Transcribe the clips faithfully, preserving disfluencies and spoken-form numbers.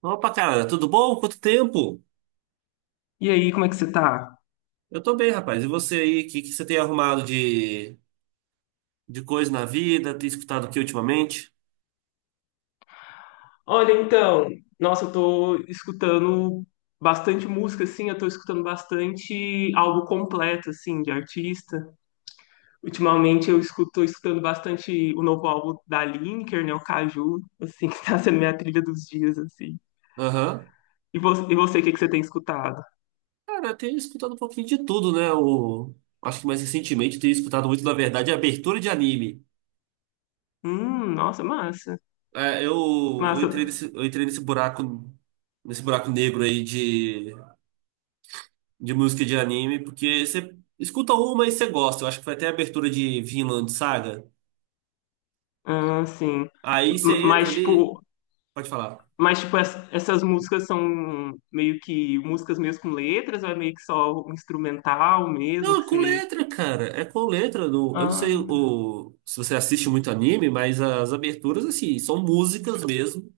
Opa, cara, tudo bom? Quanto tempo? E aí, como é que você tá? Eu tô bem, rapaz. E você aí? O que, que você tem arrumado de, de coisa na vida? Tem escutado o que ultimamente? Olha, então, nossa, eu tô escutando bastante música, assim, eu tô escutando bastante álbum completo, assim, de artista. Ultimamente eu escuto, tô escutando bastante o novo álbum da Lineker, né, o Caju, assim, que tá sendo minha trilha dos dias, assim. Aham. E você, e você, o que que você tem escutado? Cara, eu tenho escutado um pouquinho de tudo, né? O, acho que mais recentemente eu tenho escutado muito, na verdade, abertura de anime. Hum, nossa, massa, É, eu, eu massa, entrei nesse, eu entrei nesse buraco, nesse buraco negro aí de, de música de anime, porque você escuta uma e você gosta. Eu acho que foi até a abertura de Vinland Saga. ah, sim. Aí M- você entra Mas, ali. tipo, Pode falar. Mas, tipo, es- essas músicas são meio que músicas mesmo com letras, ou é meio que só um instrumental mesmo, Não, que é com você. letra, cara. É com letra. Do... Eu não sei Ah, tá. o... se você assiste muito anime, mas as aberturas, assim, são músicas mesmo.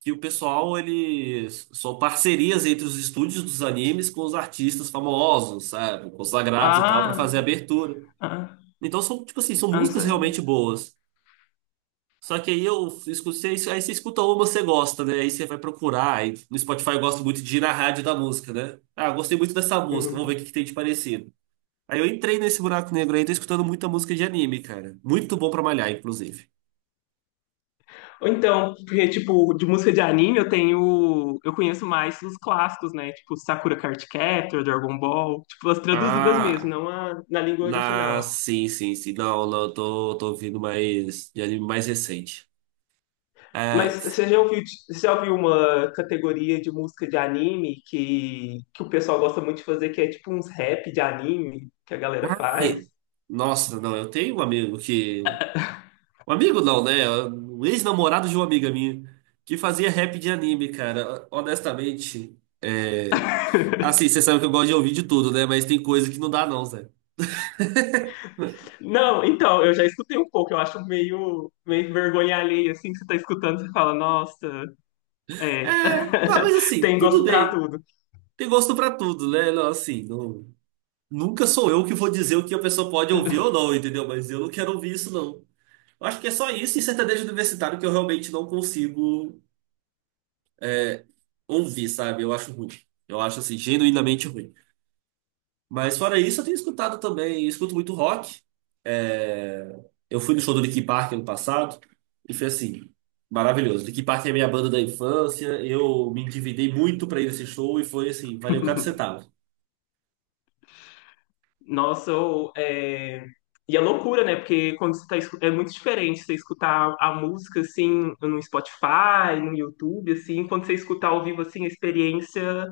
Que o pessoal, eles. São parcerias entre os estúdios dos animes com os artistas famosos, sabe? Consagrados e tal, pra fazer a Ah, abertura. ah, Então, são, tipo assim, são ah, não músicas sei. realmente boas. Só que aí eu escutei, isso- aí você escuta uma, você gosta, né? Aí você vai procurar. Aí no Spotify eu gosto muito de ir na rádio da música, né? Ah, gostei muito dessa música, vamos ver o que Uhum. que tem de parecido. Aí eu entrei nesse buraco negro aí, tô escutando muita música de anime, cara. Muito bom pra malhar, inclusive. Ou então, porque, tipo, de música de anime eu tenho. Eu conheço mais os clássicos, né? Tipo, Sakura Card Captor, Dragon Ball. Tipo, as traduzidas mesmo, Ah, não a, na língua na, original. sim, sim, sim. Não, não, eu tô, tô ouvindo mais de anime mais recente. É, Mas você já ouviu, você já ouviu uma categoria de música de anime que, que o pessoal gosta muito de fazer, que é tipo uns rap de anime que a galera faz? sim. Nossa, não, eu tenho um amigo que. Um amigo não, né? Um ex-namorado de uma amiga minha que fazia rap de anime, cara. Honestamente. É... Assim, você sabe que eu gosto de ouvir de tudo, né? Mas tem coisa que não dá, não, Zé. Não, então, eu já escutei um pouco, eu acho meio, meio vergonha alheia, assim, que você tá escutando, você fala, nossa, é, É, não, mas assim, tem tudo gosto pra bem. tudo. Tem gosto pra tudo, né? Não, assim, não. Nunca sou eu que vou dizer o que a pessoa pode ouvir ou não, entendeu? Mas eu não quero ouvir isso, não. Eu acho que é só isso e sertanejo universitário que eu realmente não consigo ouvir, sabe? Eu acho ruim. Eu acho, assim, genuinamente ruim. Mas fora isso, eu tenho escutado também, eu escuto muito rock. É, eu fui no show do Linkin Park ano passado e foi assim, maravilhoso. Linkin Park é a minha banda da infância, eu me endividei muito pra ir nesse show e foi assim, valeu cada centavo. Nossa, ou é, e é loucura, né? Porque quando você tá, escu- é muito diferente você escutar a música assim no Spotify, no YouTube, assim, quando você escutar ao vivo assim, a experiência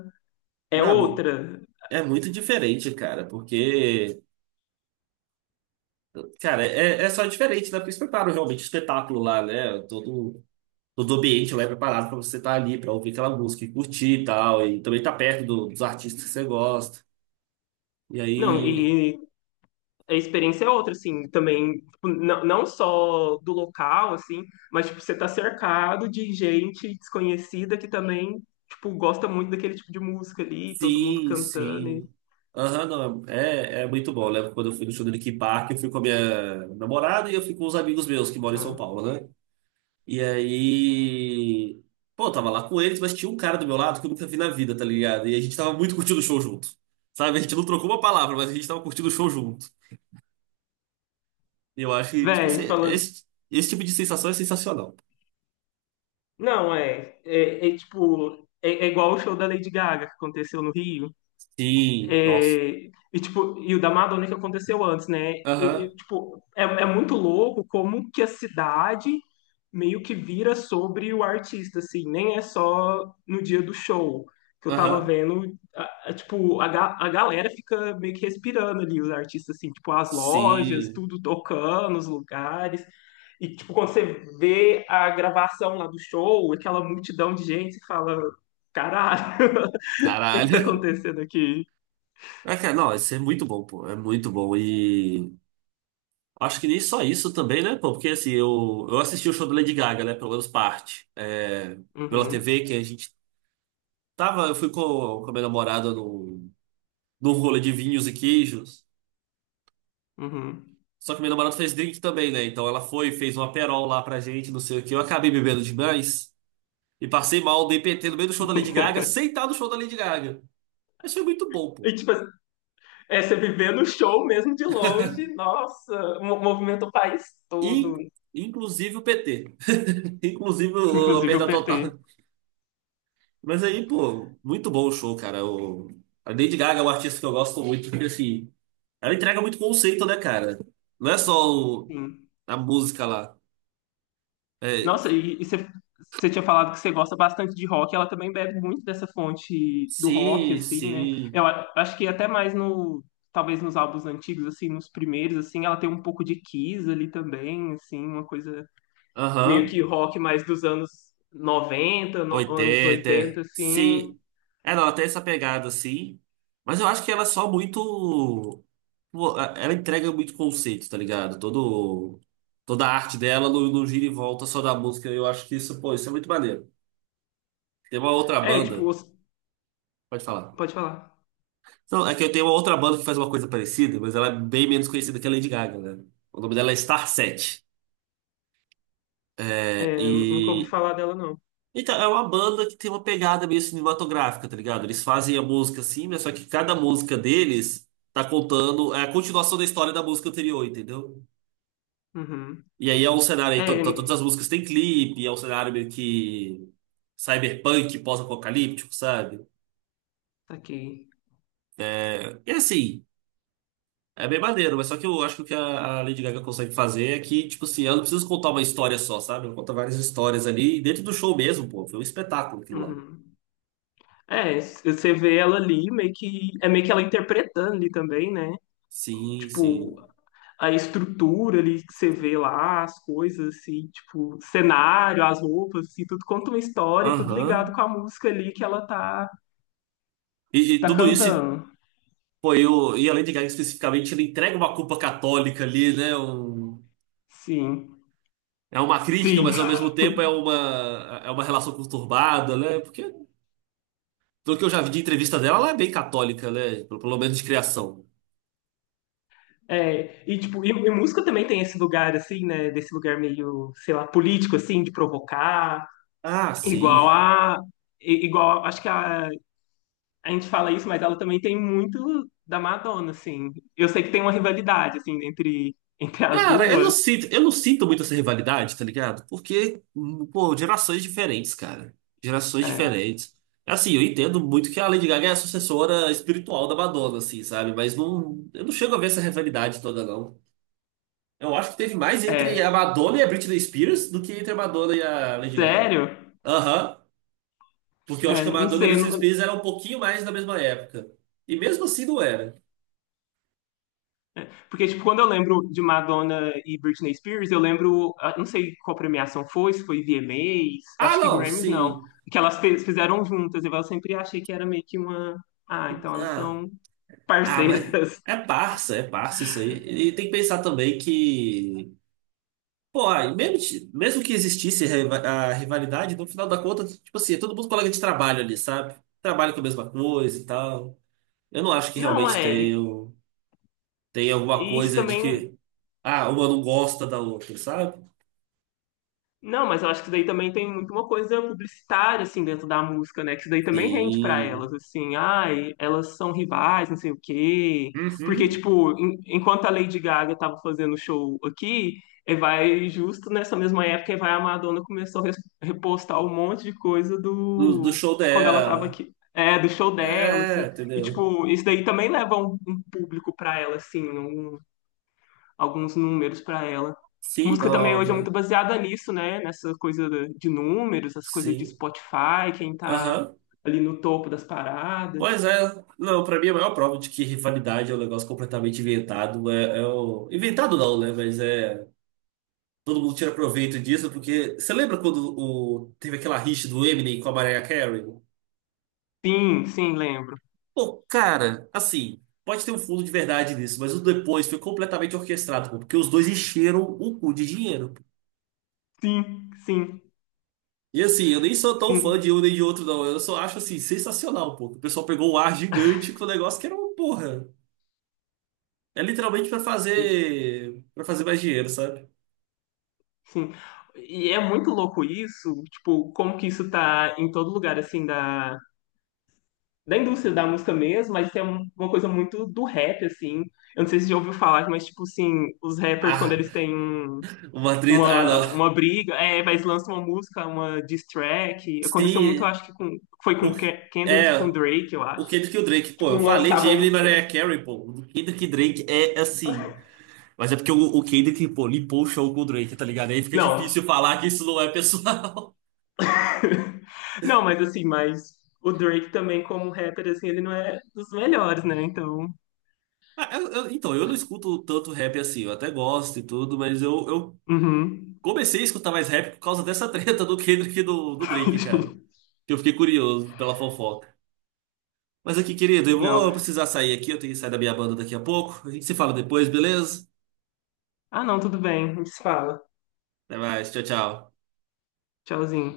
é Não, não- outra. é muito diferente, cara, porque cara, é, é só diferente, né? Porque eles preparam realmente o espetáculo lá, né? Todo, todo ambiente lá é preparado pra você estar ali, pra ouvir aquela música e curtir e tal. E também tá perto do- dos artistas que você gosta. E Não, aí, e a experiência é outra, assim, também, tipo, não, não só do local, assim, mas, tipo, você tá cercado de gente desconhecida que também, tipo, gosta muito daquele tipo de música ali, todo mundo sim, cantando e... sim. Aham, não, é, é muito bom. Eu lembro quando eu fui no show do Linkin Park, eu fui com a minha namorada e eu fui com os amigos meus que moram em São Aham. Paulo, né? E aí. Pô, eu tava lá com eles, mas tinha um cara do meu lado que eu nunca vi na vida, tá ligado? E a gente tava muito curtindo o show junto. Sabe? A gente não trocou uma palavra, mas a gente tava curtindo o show junto. E eu acho que, tipo assim, Véi, falando... esse, esse tipo de sensação é sensacional. Não, é, é, é, tipo, é, é igual o show da Lady Gaga que aconteceu no Rio. Sim, nossa. É, e, tipo, e o da Madonna que aconteceu antes, né? E, Aham, e, tipo, é, é muito louco como que a cidade meio que vira sobre o artista, assim. Nem é só no dia do show que eu tava aham. vendo. a- a- tipo, a, ga- a galera fica meio que respirando ali, os artistas, assim. Tipo, as lojas, Sim, tudo tocando, os lugares. E, tipo, quando você vê a gravação lá do show, aquela multidão de gente, você fala... Caralho, o que que tá caralho. acontecendo aqui? É, cara, não, isso é muito bom, pô. É muito bom. E acho que nem só isso também, né, pô? Porque assim, eu, eu assisti o show da Lady Gaga, né? Pelo menos parte. É, pela T V, Uhum. que a gente tava, eu fui com, com a minha namorada num, num rolê de vinhos e queijos. Uhum. Só que minha namorada fez drink também, né? Então ela foi, fez uma perol lá pra gente, não sei o quê. Eu acabei bebendo demais e passei mal, dei P T no meio do show da Lady Gaga, sem estar no show da Lady Gaga. Mas foi muito bom, pô. E tipo, é você viver no show mesmo de longe, nossa, mo- movimenta o país In- todo, inclusive o P T. Inclusive o- a inclusive o perda P T. total. Mas aí, pô, muito bom o show, cara. O, a Lady Gaga é um artista que eu gosto muito, porque assim, ela entrega muito conceito, né, cara? Não é só o- Sim. a música lá. É, Nossa, e, e você, você tinha falado que você gosta bastante de rock, ela também bebe muito dessa fonte do rock, sim, assim, né? sim. Eu a- acho que até mais no, talvez nos álbuns antigos, assim, nos primeiros, assim, ela tem um pouco de Kiss ali também, assim, uma coisa meio Aham. que rock mais dos anos noventa no- anos Oitenta oitenta assim. sim. É, não, até essa pegada, sim. Mas eu acho que ela é só muito. Pô, a- ela entrega muito conceito, tá ligado? Todo... Toda a arte dela não, não gira e volta só da música. Eu acho que isso, pô, isso é muito maneiro. Tem uma outra É, tipo, banda. os- Pode falar. pode falar. Não, é que eu tenho uma outra banda que faz uma coisa parecida, mas ela é bem menos conhecida que a Lady Gaga, né? O nome dela é Star Set. É, Eu nunca ouvi e falar dela, não. então, é uma banda que tem uma pegada meio cinematográfica, tá ligado? Eles fazem a música assim, mas só que cada música deles tá contando é a continuação da história da música anterior, entendeu? Uhum. E aí é um cenário aí, to- to- todas É, as músicas têm clipe, é um cenário meio que cyberpunk, pós-apocalíptico, sabe? tá aqui. É, e assim, é bem maneiro, mas só que eu acho que o que a a Lady Gaga consegue fazer é que, tipo assim, ela não precisa contar uma história só, sabe? Ela conta várias histórias ali, e dentro do show mesmo, pô, foi um espetáculo aquilo lá. Uhum. É, c- você vê ela ali, meio que. É meio que ela interpretando ali também, né? Sim, Tipo, sim. a estrutura ali que você vê lá, as coisas, assim, tipo, cenário, as roupas, assim, tudo conta uma história, e tudo ligado Aham. com a música ali que ela tá, E, e tá tudo isso cantando. foi o. E além de Gaga especificamente, ele entrega uma culpa católica ali, né? Um- Sim. é uma crítica, Sim, mas ao mesmo tempo é uma, é uma relação conturbada, né? Porque, do que eu já vi de entrevista dela, ela é bem católica, né? Pelo, pelo menos de criação. é, e tipo, e, e música também tem esse lugar assim, né, desse lugar meio, sei lá, político assim, de provocar, Ah, igual sim. a. i- Igual, acho que a, a gente fala isso, mas ela também tem muito da Madonna, assim. Eu sei que tem uma rivalidade, assim, entre, entre as Cara, eu não duas. sinto, eu não sinto muito essa rivalidade, tá ligado? Porque, hum, pô, gerações diferentes, cara. Gerações É, diferentes. Assim, eu entendo muito que a Lady Gaga é a sucessora espiritual da Madonna, assim, sabe? Mas não, eu não chego a ver essa rivalidade toda, não. Eu acho que teve mais entre a é, Madonna e a Britney Spears do que entre a Madonna e a Lady Gaga. sério? Aham. Porque eu acho É, que a não Madonna e a sei. Eu Britney não- Spears eram um pouquinho mais da mesma época. E mesmo assim não era. porque, tipo, quando eu lembro de Madonna e Britney Spears, eu lembro. Ah, não sei qual premiação foi, se foi V M As, eu Ah, acho que não, Grammys não. sim. Que elas fe- fizeram juntas. E eu sempre achei que era meio que uma. Ah, então elas Ah, são ah, mas parceiras. é parça, é parça isso aí. E tem que pensar também que. Pô, aí, mesmo, ti- mesmo que existisse a riva- a rivalidade, no final da conta, tipo assim, é todo mundo colega de trabalho ali, sabe? Trabalha com a mesma coisa e tal. Eu não acho que Não, realmente é. tenha, E tenha alguma e isso coisa de também. que. Ah, uma não gosta da outra, sabe? Não, mas eu acho que isso daí também tem muito uma coisa publicitária, assim, dentro da música, né? Que isso daí também rende pra Sim. elas, assim, ai, elas são rivais, não sei o quê. Porque, Uhum. tipo, en- enquanto a Lady Gaga tava fazendo show aqui, eh, vai justo nessa mesma época, eh, vai a Madonna começou a res- repostar um monte de coisa Do, do do show de quando ela tava dela. aqui. É, do show dela, assim. É, E, entendeu? tipo, isso daí também leva um, um público pra ela, assim, alguns números para ela. Sim, Música também hoje é muito óbvio. baseada nisso, né? Nessa coisa de números, as coisas de Sim. Spotify, quem tá Aham. ali no topo das paradas. Pois é. Não, pra mim a maior prova de que rivalidade é um negócio completamente inventado. É, é o... Inventado não, né? Mas é. Todo mundo tira proveito disso, porque. Você lembra quando o... teve aquela rixa do Eminem com a Mariah Carey? Sim, sim, lembro. Pô, cara, assim, pode ter um fundo de verdade nisso, mas o depois foi completamente orquestrado, pô, porque os dois encheram o cu de dinheiro. Pô. Sim, sim, E assim, eu nem sou tão fã sim, de um nem de outro, não. Eu só acho assim, sensacional, pô. Que o pessoal pegou um ar gigante com o negócio que era uma porra. É literalmente pra e- fazer, para fazer mais dinheiro, sabe? sim. E é muito louco isso, tipo, como que isso tá em todo lugar, assim, da, da indústria da música mesmo, mas tem uma coisa muito do rap, assim. Eu não sei se você já ouviu falar, mas, tipo, assim, os rappers, quando Ah, eles têm um uma treta. Ah, uma, não. uma briga, é, mas lança uma música, uma diss track. Aconteceu muito, eu Se. acho que com, foi com Pô, Ke- Kendrick, e com é, Drake, eu o acho. Kendrick e o Drake, pô, Tipo, eu um falei de lançava a Eminem e música. Mariah Carey, pô. O Kendrick e Drake é assim. Mas é porque o, o Kendrick, pô, limpou o show com o Drake, tá ligado? Aí fica Não. difícil falar que isso não é pessoal. Não, mas assim, mas o Drake também, como rapper, assim, ele não é dos melhores, né? Então. Ah, eu- eu- então, eu não escuto tanto rap assim, eu até gosto e tudo, mas eu, eu Uhum. comecei a escutar mais rap por causa dessa treta do Kendrick e do, do Drake, cara. Que eu fiquei curioso pela fofoca. Mas aqui, querido, eu vou Não. precisar sair aqui, eu tenho que sair da minha banda daqui a pouco. A gente se fala depois, beleza? Ah, não, tudo bem. A gente se fala. Até mais, tchau, tchau. Tchauzinho.